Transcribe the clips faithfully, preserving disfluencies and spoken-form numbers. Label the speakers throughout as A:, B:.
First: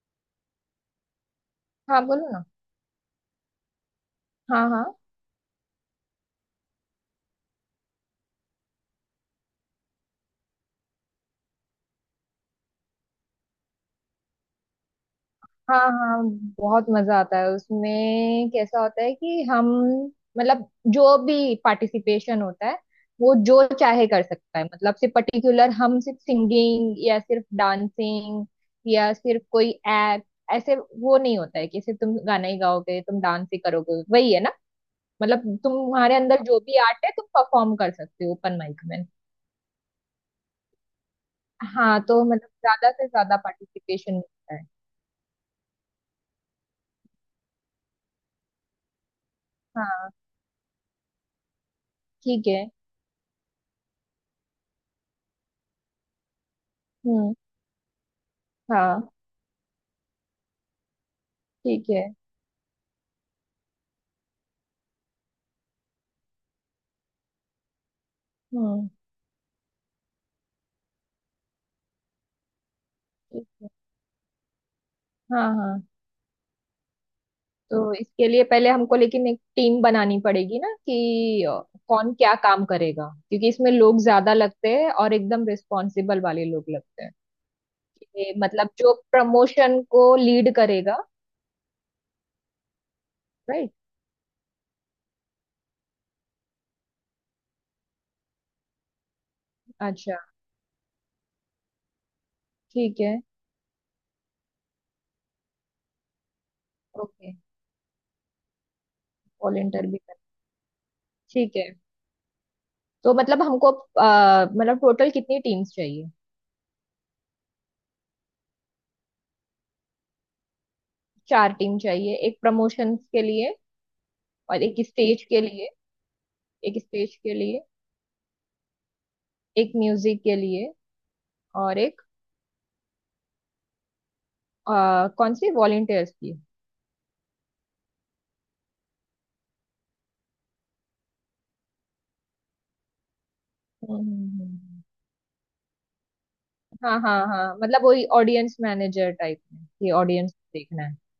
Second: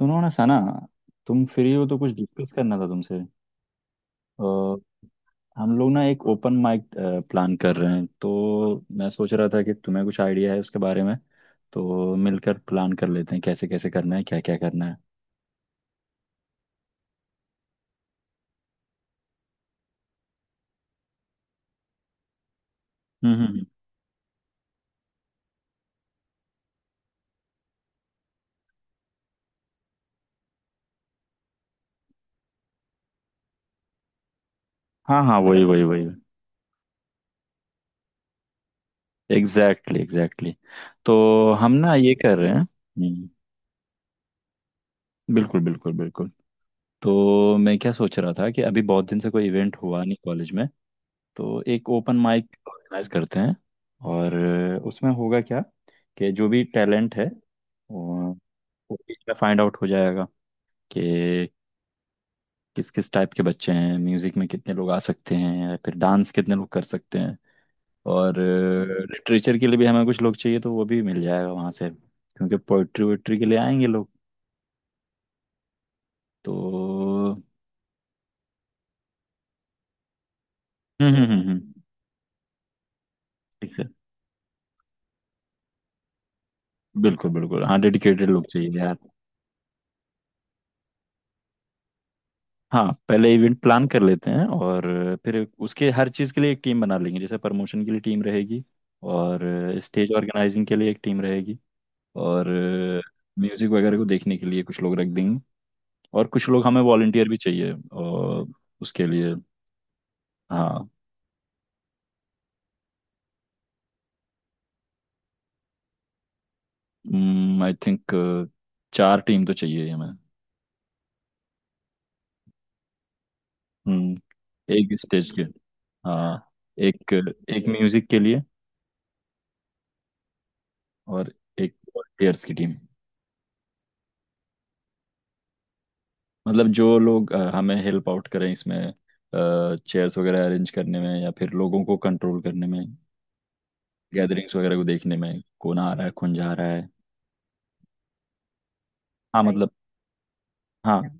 A: सुनो ना सना। तुम फ्री हो तो
B: हाँ
A: कुछ
B: बोलो ना।
A: डिस्कस करना था तुमसे।
B: हाँ
A: अ,
B: हाँ
A: हम लोग ना एक ओपन माइक प्लान कर रहे हैं, तो मैं सोच रहा था कि तुम्हें कुछ आइडिया है उसके बारे में। तो मिलकर प्लान कर लेते हैं कैसे कैसे करना है, क्या क्या करना है।
B: हाँ हाँ। बहुत मजा आता है उसमें। कैसा होता है कि हम, मतलब जो भी पार्टिसिपेशन होता है वो
A: हम्म हम्म,
B: जो
A: हम्म।
B: चाहे कर सकता है। मतलब सिर्फ पर्टिकुलर हम सिर्फ सिंगिंग या सिर्फ डांसिंग या सिर्फ कोई एक्ट, ऐसे वो नहीं होता है कि सिर्फ तुम गाना ही गाओगे, तुम डांस ही करोगे। वही है ना,
A: हाँ हाँ,
B: मतलब
A: वही वही वही।
B: तुम्हारे अंदर जो भी आर्ट है तुम परफॉर्म कर सकते हो ओपन माइक में।
A: Exactly exactly. तो हम ना
B: हाँ,
A: ये
B: तो
A: कर
B: मतलब
A: रहे हैं।
B: ज्यादा से
A: हम्म,
B: ज्यादा पार्टिसिपेशन मिलता है।
A: बिल्कुल बिल्कुल बिल्कुल। तो मैं क्या सोच रहा था कि अभी बहुत दिन से कोई इवेंट हुआ
B: हाँ।
A: नहीं कॉलेज में। तो एक ओपन
B: ठीक
A: माइक
B: है।
A: ऑर्गेनाइज करते हैं। और अ, उसमें होगा क्या कि जो भी टैलेंट है
B: हम्म।
A: वो
B: हाँ।
A: फाइंड आउट हो जाएगा कि
B: ठीक है।
A: किस किस टाइप के बच्चे हैं, म्यूजिक में कितने लोग आ सकते हैं या फिर डांस कितने लोग कर सकते हैं। और
B: हम्म।
A: लिटरेचर के लिए भी हमें कुछ लोग चाहिए, तो वो भी मिल जाएगा वहाँ से, क्योंकि पोइट्री वोइट्री के
B: ठीक
A: लिए
B: है।
A: आएंगे लोग।
B: हाँ हाँ,
A: तो
B: तो इसके लिए पहले हमको लेकिन एक टीम बनानी पड़ेगी ना
A: हम्म हम्म
B: कि
A: हम्म
B: अ,
A: हम्म,
B: कौन क्या काम करेगा, क्योंकि इसमें
A: ठीक है
B: लोग ज्यादा लगते हैं और एकदम रिस्पॉन्सिबल वाले लोग लगते हैं।
A: बिल्कुल बिल्कुल। हाँ, डेडिकेटेड
B: ये
A: लोग
B: मतलब
A: चाहिए
B: जो
A: यार।
B: प्रमोशन को लीड करेगा।
A: हाँ, पहले इवेंट
B: राइट।
A: प्लान कर लेते हैं और फिर उसके हर चीज़ के लिए एक टीम बना लेंगे। जैसे प्रमोशन के लिए टीम रहेगी, और स्टेज
B: अच्छा।
A: ऑर्गेनाइजिंग के लिए एक टीम रहेगी, और
B: ठीक है।
A: म्यूज़िक वगैरह को देखने के लिए कुछ लोग रख देंगे। और कुछ लोग हमें वॉलंटियर
B: ओके।
A: भी चाहिए और उसके लिए।
B: वॉलेंटियर भी कर।
A: हाँ।
B: ठीक है, तो मतलब हमको अ, मतलब टोटल कितनी टीम्स चाहिए।
A: आई थिंक चार टीम तो चाहिए ही हमें।
B: चार टीम चाहिए, एक प्रमोशन के लिए
A: हम्म,
B: और एक
A: एक
B: स्टेज
A: स्टेज
B: के
A: के।
B: लिए,
A: हाँ,
B: एक
A: एक,
B: स्टेज के लिए,
A: एक म्यूज़िक के लिए,
B: एक म्यूजिक के लिए
A: और एक
B: और एक
A: वॉलंटियर्स की टीम।
B: अ, कौन सी वॉलंटियर्स की।
A: मतलब जो लोग अ, हमें हेल्प आउट करें इसमें, चेयर्स वगैरह अरेंज करने में या फिर लोगों को कंट्रोल करने में,
B: हम्म, हम्म,
A: गैदरिंग्स वगैरह
B: हम्म।
A: को देखने में कौन आ रहा है कौन जा रहा है।
B: हाँ हाँ हाँ, मतलब वही ऑडियंस मैनेजर टाइप
A: हाँ सही
B: में
A: मतलब।
B: कि ऑडियंस देखना है।
A: हाँ है।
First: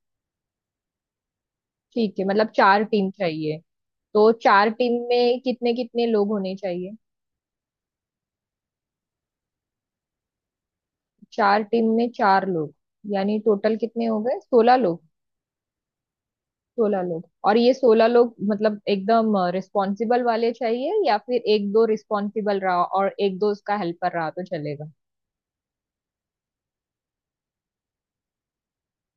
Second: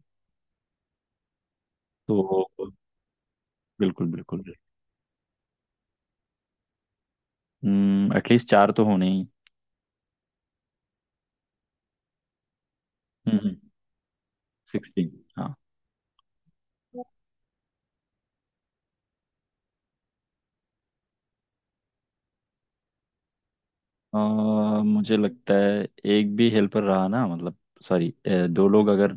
A: तो
B: ठीक है, मतलब चार टीम चाहिए।
A: बिल्कुल
B: तो
A: बिल्कुल।
B: चार टीम में कितने कितने लोग होने चाहिए?
A: हम्म, एटलीस्ट चार तो होने ही।
B: चार टीम में चार लोग, यानी
A: हम्म,
B: टोटल कितने हो गए, सोलह लोग।
A: सिक्सटीन। हाँ।
B: सोलह लोग, और ये सोलह लोग मतलब एकदम रिस्पॉन्सिबल वाले चाहिए या फिर एक दो रिस्पॉन्सिबल रहा और एक दो उसका हेल्पर
A: अ,
B: रहा तो चलेगा।
A: मुझे लगता है एक भी हेल्पर रहा ना, मतलब सॉरी, दो लोग अगर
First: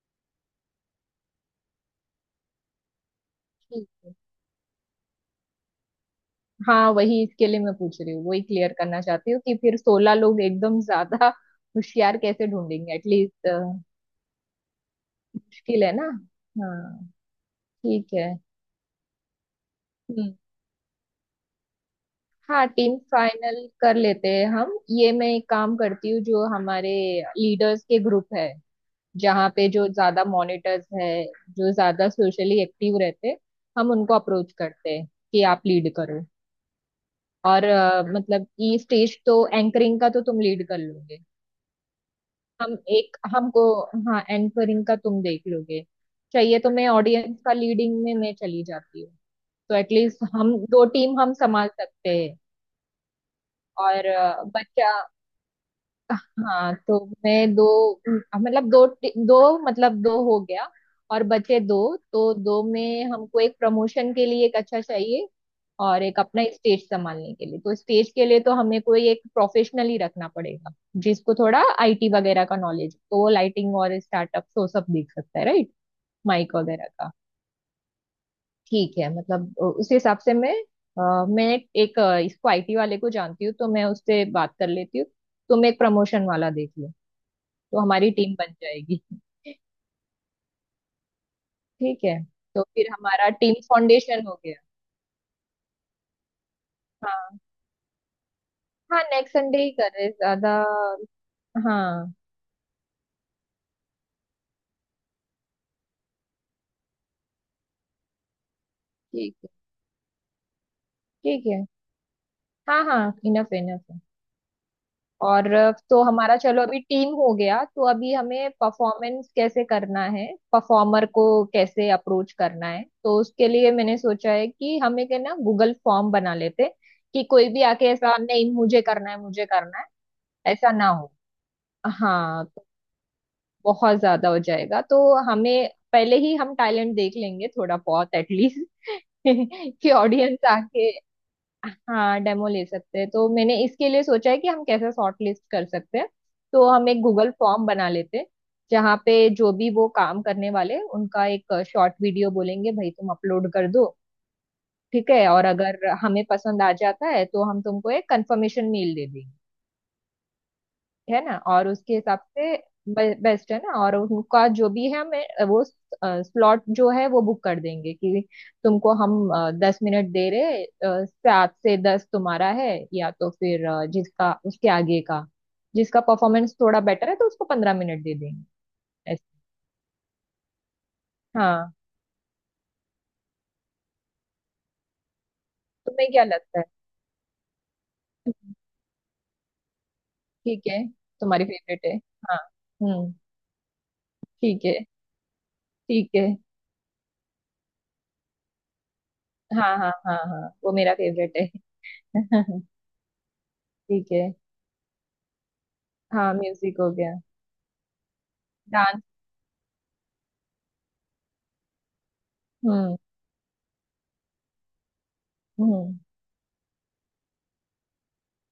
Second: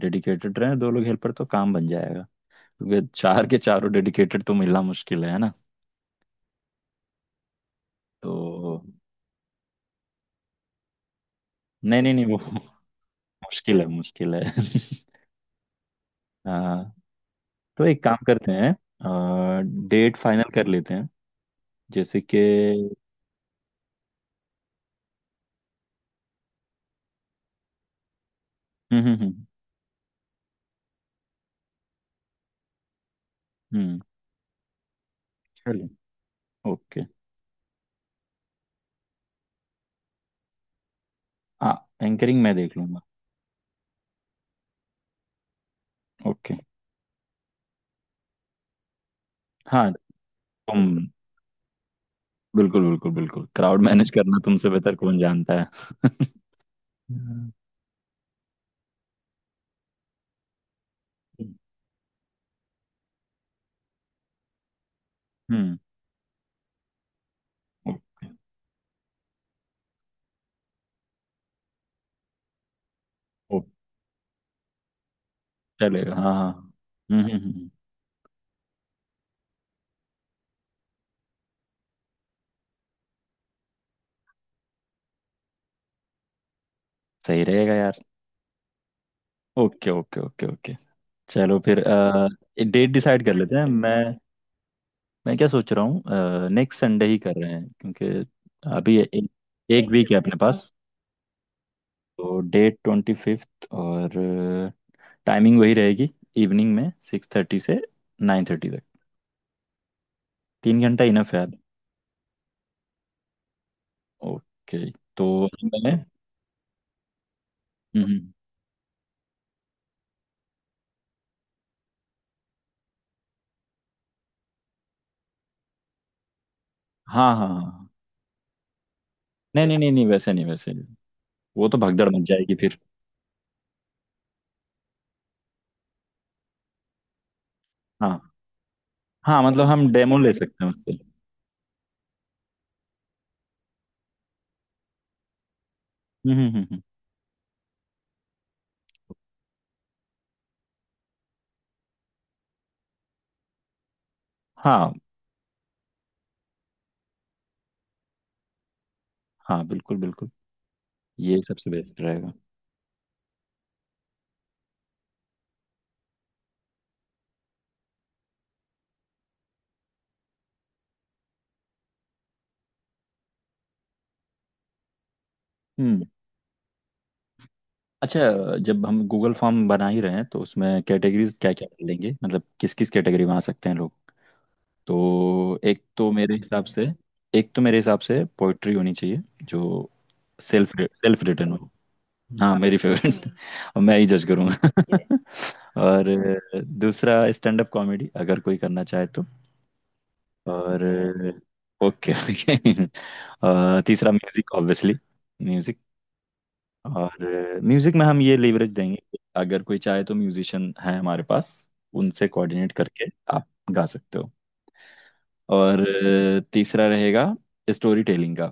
A: डेडिकेटेड रहे, दो लोग हेल्पर, तो काम बन जाएगा। क्योंकि चार के चारों
B: ठीक।
A: डेडिकेटेड तो मिलना मुश्किल है है ना।
B: हाँ, वही इसके लिए मैं पूछ रही हूँ,
A: तो
B: वही क्लियर करना चाहती हूँ कि फिर सोलह लोग एकदम ज्यादा
A: नहीं नहीं
B: होशियार
A: नहीं वो,
B: कैसे ढूंढेंगे एटलीस्ट।
A: मुश्किल है मुश्किल है।
B: मुश्किल है ना।
A: हाँ।
B: हाँ।
A: तो एक
B: ठीक
A: काम
B: है।
A: करते हैं, आ, डेट
B: हम्म।
A: फाइनल कर लेते हैं। जैसे कि
B: हाँ, टीम फाइनल कर लेते हैं। हम ये, मैं एक काम करती हूँ, जो हमारे लीडर्स के ग्रुप है,
A: हम्म हम्म हम्म
B: जहाँ पे जो ज्यादा मॉनिटर्स है, जो ज्यादा सोशली एक्टिव रहते हैं, हम
A: हम्म,
B: उनको अप्रोच करते हैं कि आप
A: चलो
B: लीड करो।
A: ओके।
B: और अ, मतलब ये स्टेज तो, एंकरिंग का तो तुम लीड कर लोगे।
A: हाँ, एंकरिंग मैं
B: हम
A: देख लूंगा।
B: एक हमको हाँ, एंकरिंग का तुम देख लोगे।
A: ओके।
B: चाहिए, तो मैं ऑडियंस का लीडिंग में मैं चली जाती हूँ, तो
A: हाँ
B: एटलीस्ट हम दो
A: तुम।
B: टीम हम संभाल सकते हैं।
A: बिल्कुल बिल्कुल बिल्कुल, क्राउड
B: और
A: मैनेज करना
B: अ,
A: तुमसे
B: बच्चा।
A: बेहतर कौन जानता है।
B: हाँ, तो
A: हम्म
B: मैं दो, अम, मतलब दो टी- दो, मतलब दो हो गया और बचे दो। तो दो में हमको एक प्रमोशन के लिए एक अच्छा चाहिए
A: हम्म,
B: और एक अपना स्टेज संभालने के लिए। तो स्टेज के
A: ओके
B: लिए तो हमें कोई एक प्रोफेशनल ही रखना पड़ेगा, जिसको थोड़ा आई टी वगैरह का नॉलेज, तो वो
A: ओके
B: लाइटिंग और स्टार्टअप तो सब देख सकता है, राइट?
A: चलेगा। हाँ हाँ,
B: माइक वगैरह का।
A: हम्म हम्म हम्म, हम्म।
B: ठीक है, मतलब अ, उस हिसाब से मैं अ, मैं एक अ, इसको आई टी वाले को जानती हूँ, तो मैं उससे बात कर लेती हूँ। तुम एक प्रमोशन वाला देख लो,
A: सही रहेगा
B: तो
A: यार।
B: हमारी टीम बन जाएगी।
A: ओके ओके ओके ओके, चलो फिर।
B: ठीक है, तो फिर
A: डेट डिसाइड
B: हमारा
A: कर
B: टीम
A: लेते हैं। मैं
B: फाउंडेशन हो गया।
A: मैं क्या सोच रहा हूँ, नेक्स्ट संडे ही कर
B: हाँ।
A: रहे हैं क्योंकि अभी
B: हाँ,
A: एक,
B: नेक्स्ट संडे ही
A: एक
B: कर रहे
A: वीक है अपने
B: ज्यादा।
A: पास।
B: हाँ।
A: तो डेट ट्वेंटी फिफ्थ, और टाइमिंग वही रहेगी, इवनिंग में सिक्स थर्टी से नाइन थर्टी तक।
B: ठीक है।
A: तीन घंटा इनफ है
B: ठीक
A: यार।
B: है। हाँ हाँ, इनफ इनफ है।
A: ओके, तो
B: और अ,
A: मैंने।
B: तो हमारा, चलो अभी टीम हो गया, तो
A: हम्म
B: अभी
A: हम्म,
B: हमें परफॉर्मेंस कैसे करना है, परफॉर्मर को कैसे अप्रोच करना है। तो उसके लिए मैंने सोचा है कि हम एक है ना गूगल फॉर्म बना लेते, कि
A: हाँ हाँ
B: कोई
A: हाँ
B: भी आके
A: हाँ।
B: ऐसा नहीं मुझे करना है मुझे
A: नहीं नहीं
B: करना है,
A: नहीं नहीं, वैसे नहीं
B: ऐसा
A: वैसे
B: ना
A: नहीं,
B: हो।
A: वो तो भगदड़ मच
B: हाँ,
A: जाएगी
B: तो
A: फिर।
B: बहुत ज्यादा हो जाएगा, तो हमें पहले ही हम टाइलेंट देख लेंगे थोड़ा बहुत
A: हाँ
B: एटलीस्ट।
A: हाँ, मतलब हम
B: कि
A: डेमो ले
B: ऑडियंस
A: सकते हैं
B: आके,
A: उससे।
B: हाँ डेमो ले सकते हैं। तो मैंने इसके लिए सोचा है कि हम कैसे शॉर्ट लिस्ट कर सकते हैं।
A: हम्म हम्म हम्म
B: तो
A: हम्म।
B: हम एक गूगल फॉर्म बना लेते हैं, जहाँ पे जो भी वो काम करने वाले हैं, उनका एक शॉर्ट वीडियो बोलेंगे, भाई तुम अपलोड कर दो,
A: हाँ
B: ठीक है? और अगर हमें पसंद आ जाता है तो हम तुमको एक कंफर्मेशन मेल दे देंगे,
A: हाँ बिल्कुल बिल्कुल,
B: है ना?
A: ये
B: और
A: सबसे
B: उसके
A: बेस्ट
B: हिसाब
A: रहेगा।
B: से, बेस्ट है ना, और उनका जो भी है हमें वो स्लॉट जो है वो बुक कर देंगे कि तुमको हम अ, दस मिनट दे रहे, अ, सात से दस तुम्हारा है, या तो फिर अ, जिसका उसके आगे का, जिसका
A: हम्म,
B: परफॉर्मेंस थोड़ा बेटर है तो उसको पंद्रह मिनट दे
A: अच्छा।
B: देंगे।
A: जब हम
B: ऐसे।
A: गूगल फॉर्म बना ही रहे हैं, तो उसमें कैटेगरीज क्या क्या
B: हाँ,
A: डालेंगे, मतलब किस किस कैटेगरी में आ सकते हैं लोग। तो एक
B: तुम्हें
A: तो
B: क्या
A: मेरे
B: लगता
A: हिसाब
B: है?
A: से एक तो मेरे हिसाब से
B: हम्म।
A: पोइट्री होनी चाहिए जो
B: ठीक
A: सेल्फ
B: है,
A: सेल्फ
B: तुम्हारी
A: रिटन हो।
B: फेवरेट है। हाँ।
A: हाँ मेरी
B: हम्म।
A: फेवरेट, और मैं ही जज
B: ठीक
A: करूँगा।
B: है। ठीक
A: और
B: है।
A: दूसरा स्टैंड अप कॉमेडी, अगर कोई करना चाहे तो।
B: हाँ हाँ हाँ हाँ, वो
A: और
B: मेरा फेवरेट
A: ओके।
B: है।
A: तीसरा
B: ठीक है।
A: Music obviously.
B: हाँ, म्यूजिक हो गया।
A: और म्यूजिक में हम ये लेवरेज देंगे
B: डांस।
A: कि अगर कोई चाहे, तो म्यूजिशियन है हमारे पास, उनसे कोऑर्डिनेट
B: हम्म
A: करके आप गा सकते हो। और
B: हम्म
A: अ, तीसरा रहेगा स्टोरी टेलिंग का।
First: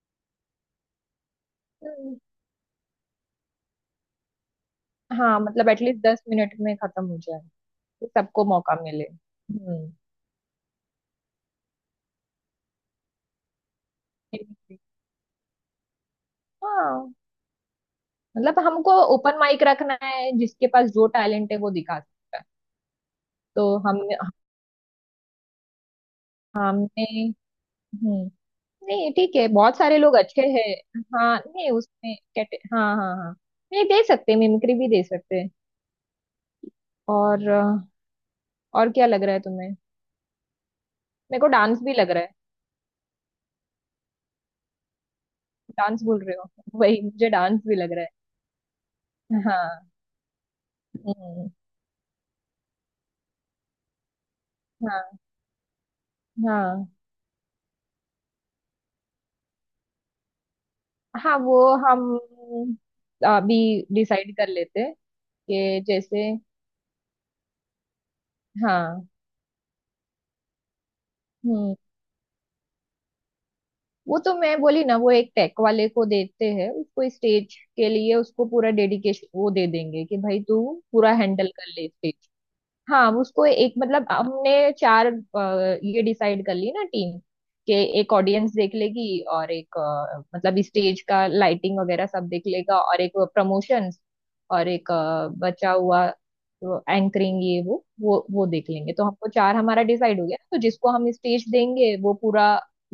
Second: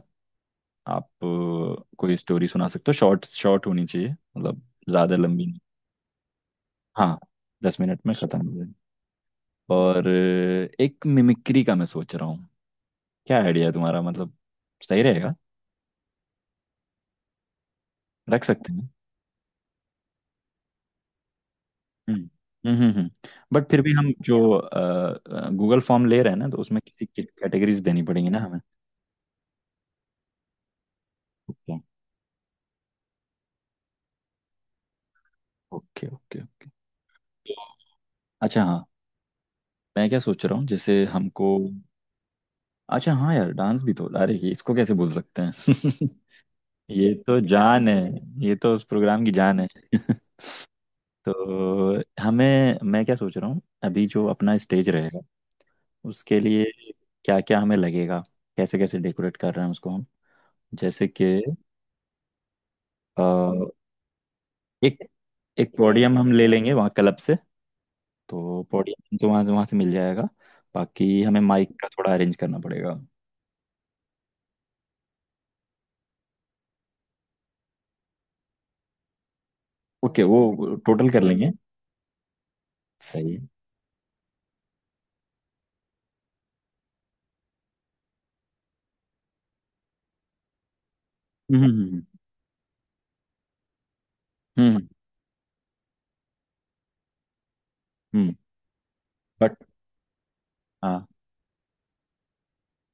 A: आप अ,
B: हम्म।
A: कोई स्टोरी सुना सकते हो, शॉर्ट शॉर्ट होनी चाहिए, मतलब ज़्यादा
B: हाँ,
A: लंबी नहीं।
B: मतलब एटलीस्ट दस मिनट में खत्म हो
A: हाँ,
B: जाए, कि
A: दस मिनट में ख़त्म
B: सबको
A: हो जाए।
B: मौका मिले। हम्म।
A: और अ, एक मिमिक्री का मैं सोच रहा हूँ, क्या आइडिया है तुम्हारा। मतलब सही रहेगा,
B: हाँ,
A: रख
B: मतलब
A: सकते हैं।
B: हमको ओपन माइक रखना है, जिसके पास जो टैलेंट है वो दिखा
A: हम्म
B: सकता है।
A: हम्म हम्म, बट
B: तो
A: फिर भी हम
B: हमने
A: जो गूगल फॉर्म ले रहे हैं ना, तो उसमें
B: हमने
A: किसी कैटेगरीज देनी
B: हम्म,
A: पड़ेंगी ना हमें।
B: नहीं ठीक है, बहुत सारे लोग अच्छे हैं। हाँ, नहीं
A: ओके
B: उसमें कैटे, हाँ हाँ हाँ नहीं दे सकते, मिमिक्री भी दे सकते हैं।
A: ओके ओके ओके,
B: और अ,
A: अच्छा हाँ।
B: और क्या लग रहा है तुम्हें?
A: मैं क्या सोच रहा हूँ जैसे
B: मेरे
A: हमको
B: को डांस भी लग रहा है।
A: अच्छा हाँ यार, डांस भी तो, अरे ये इसको कैसे भूल सकते
B: डांस
A: हैं।
B: बोल रहे हो, वही
A: ये
B: मुझे
A: तो
B: डांस भी
A: जान
B: लग
A: है,
B: रहा
A: ये तो उस प्रोग्राम की
B: है।
A: जान
B: हाँ।
A: है।
B: हम्म।
A: तो हमें, मैं क्या सोच रहा हूँ, अभी जो अपना स्टेज
B: हाँ
A: रहेगा उसके लिए
B: हाँ
A: क्या क्या हमें लगेगा, कैसे कैसे डेकोरेट कर रहे हैं उसको हम। जैसे कि
B: हाँ वो, हम अभी डिसाइड कर लेते हैं
A: एक, एक
B: कि
A: पोडियम
B: जैसे।
A: हम ले लेंगे वहाँ क्लब से। तो
B: हाँ।
A: पोडियम तो वहाँ से वहाँ से मिल जाएगा। बाकी हमें माइक
B: हम्म,
A: का थोड़ा अरेंज करना पड़ेगा।
B: वो तो मैं बोली ना वो एक टेक वाले को देते हैं उसको स्टेज के लिए, उसको पूरा डेडिकेशन वो दे देंगे कि
A: ओके
B: भाई तू
A: वो टोटल
B: पूरा
A: कर
B: हैंडल
A: लेंगे।
B: कर ले। हाँ,
A: सही
B: उसको
A: है।
B: एक, मतलब हमने चार अ, ये डिसाइड कर ली ना टीम, कि एक ऑडियंस देख लेगी और एक अ, मतलब स्टेज का
A: हम्म
B: लाइटिंग
A: हम्म
B: वगैरह सब देख लेगा और एक प्रमोशंस और
A: हम्म
B: एक अ, बचा हुआ एंकरिंग, ये वो वो
A: हम्म,
B: वो देख लेंगे। तो हमको
A: बट
B: चार हमारा डिसाइड हो गया ना। तो जिसको
A: हाँ,
B: हम स्टेज देंगे वो पूरा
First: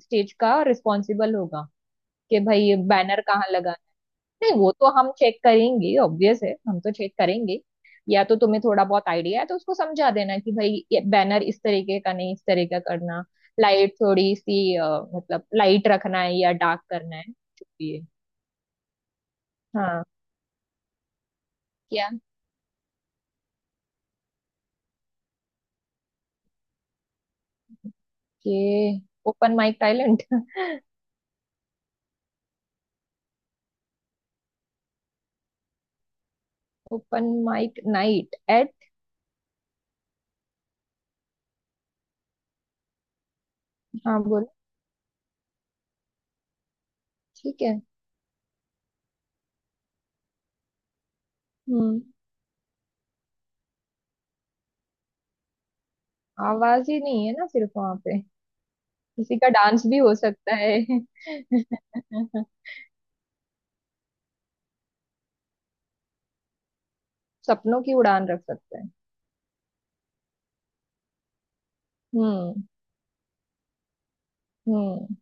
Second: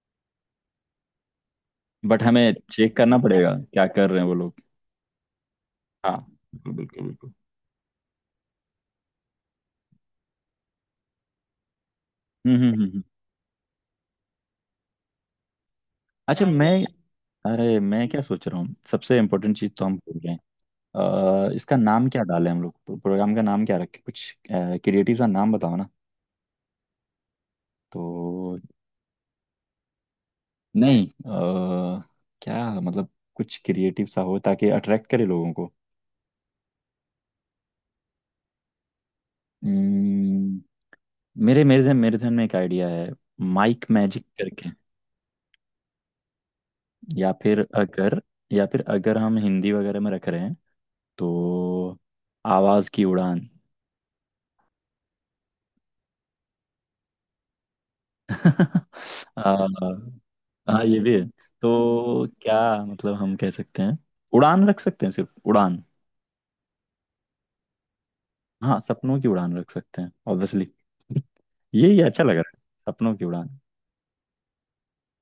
B: स्टेज का रिस्पॉन्सिबल होगा
A: बट
B: कि
A: हमें
B: भाई
A: चेक करना
B: बैनर कहाँ,
A: पड़ेगा क्या कर रहे हैं वो
B: नहीं
A: लोग।
B: वो तो हम चेक करेंगे,
A: हाँ
B: ऑब्वियस है
A: बिल्कुल
B: हम तो
A: बिल्कुल
B: चेक
A: बिल्कुल।
B: करेंगे। या तो तुम्हें थोड़ा बहुत आइडिया है तो उसको समझा देना कि भाई ये बैनर इस तरीके का नहीं, इस
A: हम्म हम्म
B: तरीके का
A: हम्म हम्म।
B: करना, लाइट थोड़ी सी अ, मतलब लाइट रखना है
A: अच्छा
B: या
A: मैं,
B: डार्क करना है, जो
A: अरे
B: भी है।
A: मैं क्या सोच रहा हूँ, सबसे इम्पोर्टेंट चीज़ तो हम
B: हाँ।
A: भूल रहे हैं। अ, इसका नाम
B: क्या?
A: क्या डालें हम लोग, प्रोग्राम का नाम क्या रखें, कुछ क्रिएटिव सा नाम बताओ ना। तो
B: के, ओपन माइक टैलेंट।
A: नहीं, अ, क्या मतलब, कुछ क्रिएटिव सा हो ताकि अट्रैक्ट करे लोगों को।
B: Open mic night at.
A: हम्म, मेरे मेरे ध्यान मेरे ध्यान में एक आइडिया है, माइक
B: हाँ
A: मैजिक
B: बोलो।
A: करके। या फिर
B: ठीक है।
A: अगर, या फिर अगर हम हिंदी वगैरह में रख रहे हैं तो
B: हम्म।
A: आवाज की उड़ान।
B: आवाज ही नहीं है ना सिर्फ वहां पे, किसी का डांस भी
A: अ,
B: हो सकता
A: हाँ ये
B: है।
A: भी है, तो क्या मतलब, हम कह सकते हैं उड़ान रख सकते हैं, सिर्फ उड़ान।
B: सपनों की उड़ान रख
A: हाँ
B: सकता है।
A: सपनों की उड़ान रख सकते हैं ऑब्वियसली। ये ये अच्छा लग रहा
B: हम्म।
A: है सपनों की उड़ान।
B: हम्म,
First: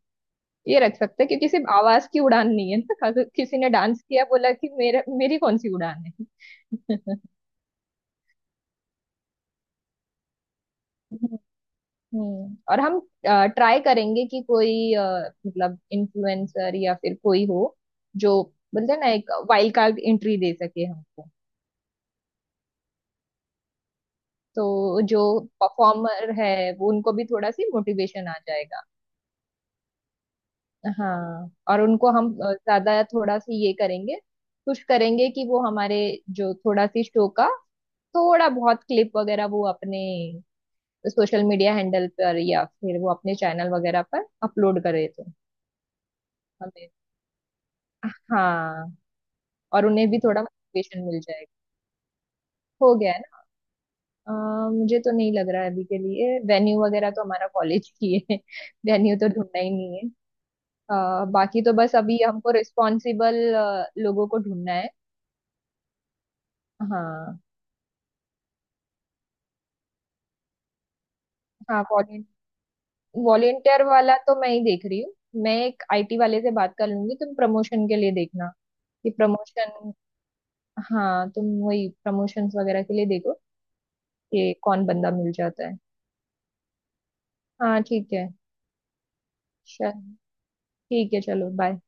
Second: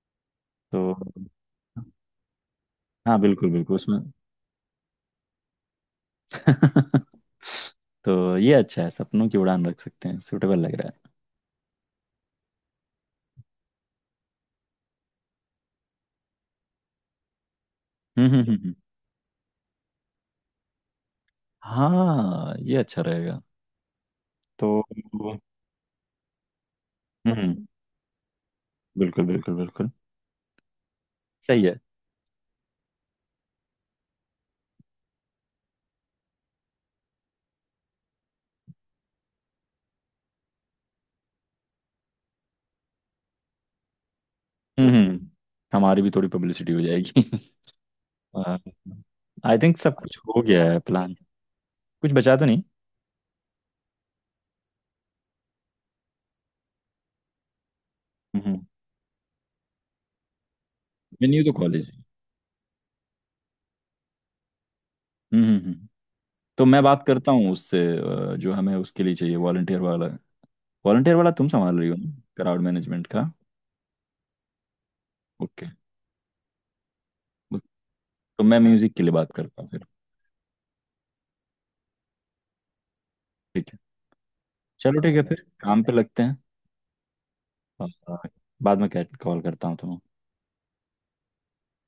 B: ये
A: तो
B: रख सकते हैं, क्योंकि सिर्फ आवाज की उड़ान नहीं है ना,
A: हाँ
B: अगर
A: बिल्कुल
B: किसी ने
A: बिल्कुल उसमें।
B: डांस किया बोला कि मेरा मेरी कौन सी उड़ान है।
A: तो ये अच्छा है, सपनों की उड़ान रख सकते हैं, सुटेबल लग रहा
B: हम्म, और हम ट्राई करेंगे कि कोई अ, मतलब इन्फ्लुएंसर या फिर कोई हो,
A: है। हम्म
B: जो
A: हम्म हम्म हम्म।
B: बोलते हैं ना एक वाइल्ड कार्ड एंट्री दे सके हमको,
A: हाँ ये अच्छा रहेगा। तो
B: तो जो
A: हम्म
B: परफॉर्मर है वो उनको भी थोड़ा
A: हम्म,
B: सी मोटिवेशन आ जाएगा।
A: बिल्कुल बिल्कुल बिल्कुल,
B: हाँ,
A: सही है।
B: और उनको हम अ, ज्यादा थोड़ा सी ये करेंगे, कुछ करेंगे कि वो हमारे जो थोड़ा सी शो का थोड़ा बहुत क्लिप वगैरह वो अपने सोशल मीडिया हैंडल पर या फिर वो अपने चैनल वगैरह पर अपलोड
A: हम्म हम्म।
B: करे, तो
A: हम्म। हमारी भी थोड़ी पब्लिसिटी हो
B: हमें,
A: जाएगी।
B: हाँ
A: आई थिंक
B: और
A: सब
B: उन्हें
A: कुछ
B: भी थोड़ा
A: हो गया है
B: मोटिवेशन
A: प्लान,
B: मिल जाएगा।
A: कुछ बचा तो नहीं।
B: हो गया है ना। अ, मुझे तो नहीं लग रहा है अभी के लिए, वेन्यू वगैरह तो हमारा कॉलेज की है।
A: हम्म,
B: वेन्यू तो ढूंढना ही नहीं है। अ,
A: मेन्यू तो
B: बाकी तो
A: कॉलेज।
B: बस अभी हमको रिस्पॉन्सिबल लोगों को ढूंढना है।
A: हम्म हम्म हम्म। तो मैं बात करता
B: हाँ।
A: हूँ उससे। अ, जो हमें उसके लिए चाहिए वॉलंटियर वाला, वॉलंटियर वाला तुम संभाल
B: हाँ,
A: रही हो ना, क्राउड मैनेजमेंट का।
B: वॉलेंटियर वाला तो मैं ही देख रही हूँ। मैं
A: ओके,
B: एक आई टी वाले से बात कर लूंगी, तुम प्रमोशन के लिए
A: तो
B: देखना
A: मैं म्यूजिक के
B: कि
A: लिए बात करता हूँ फिर।
B: प्रमोशन। हाँ तुम वही प्रमोशंस वगैरह के लिए देखो,
A: ठीक है,
B: कि कौन
A: चलो
B: बंदा
A: ठीक है,
B: मिल
A: फिर
B: जाता है।
A: काम पे लगते हैं।
B: हाँ ठीक है।
A: और बाद में कॉल करता हूँ तुम्हें।
B: चल ठीक है, चलो बाय।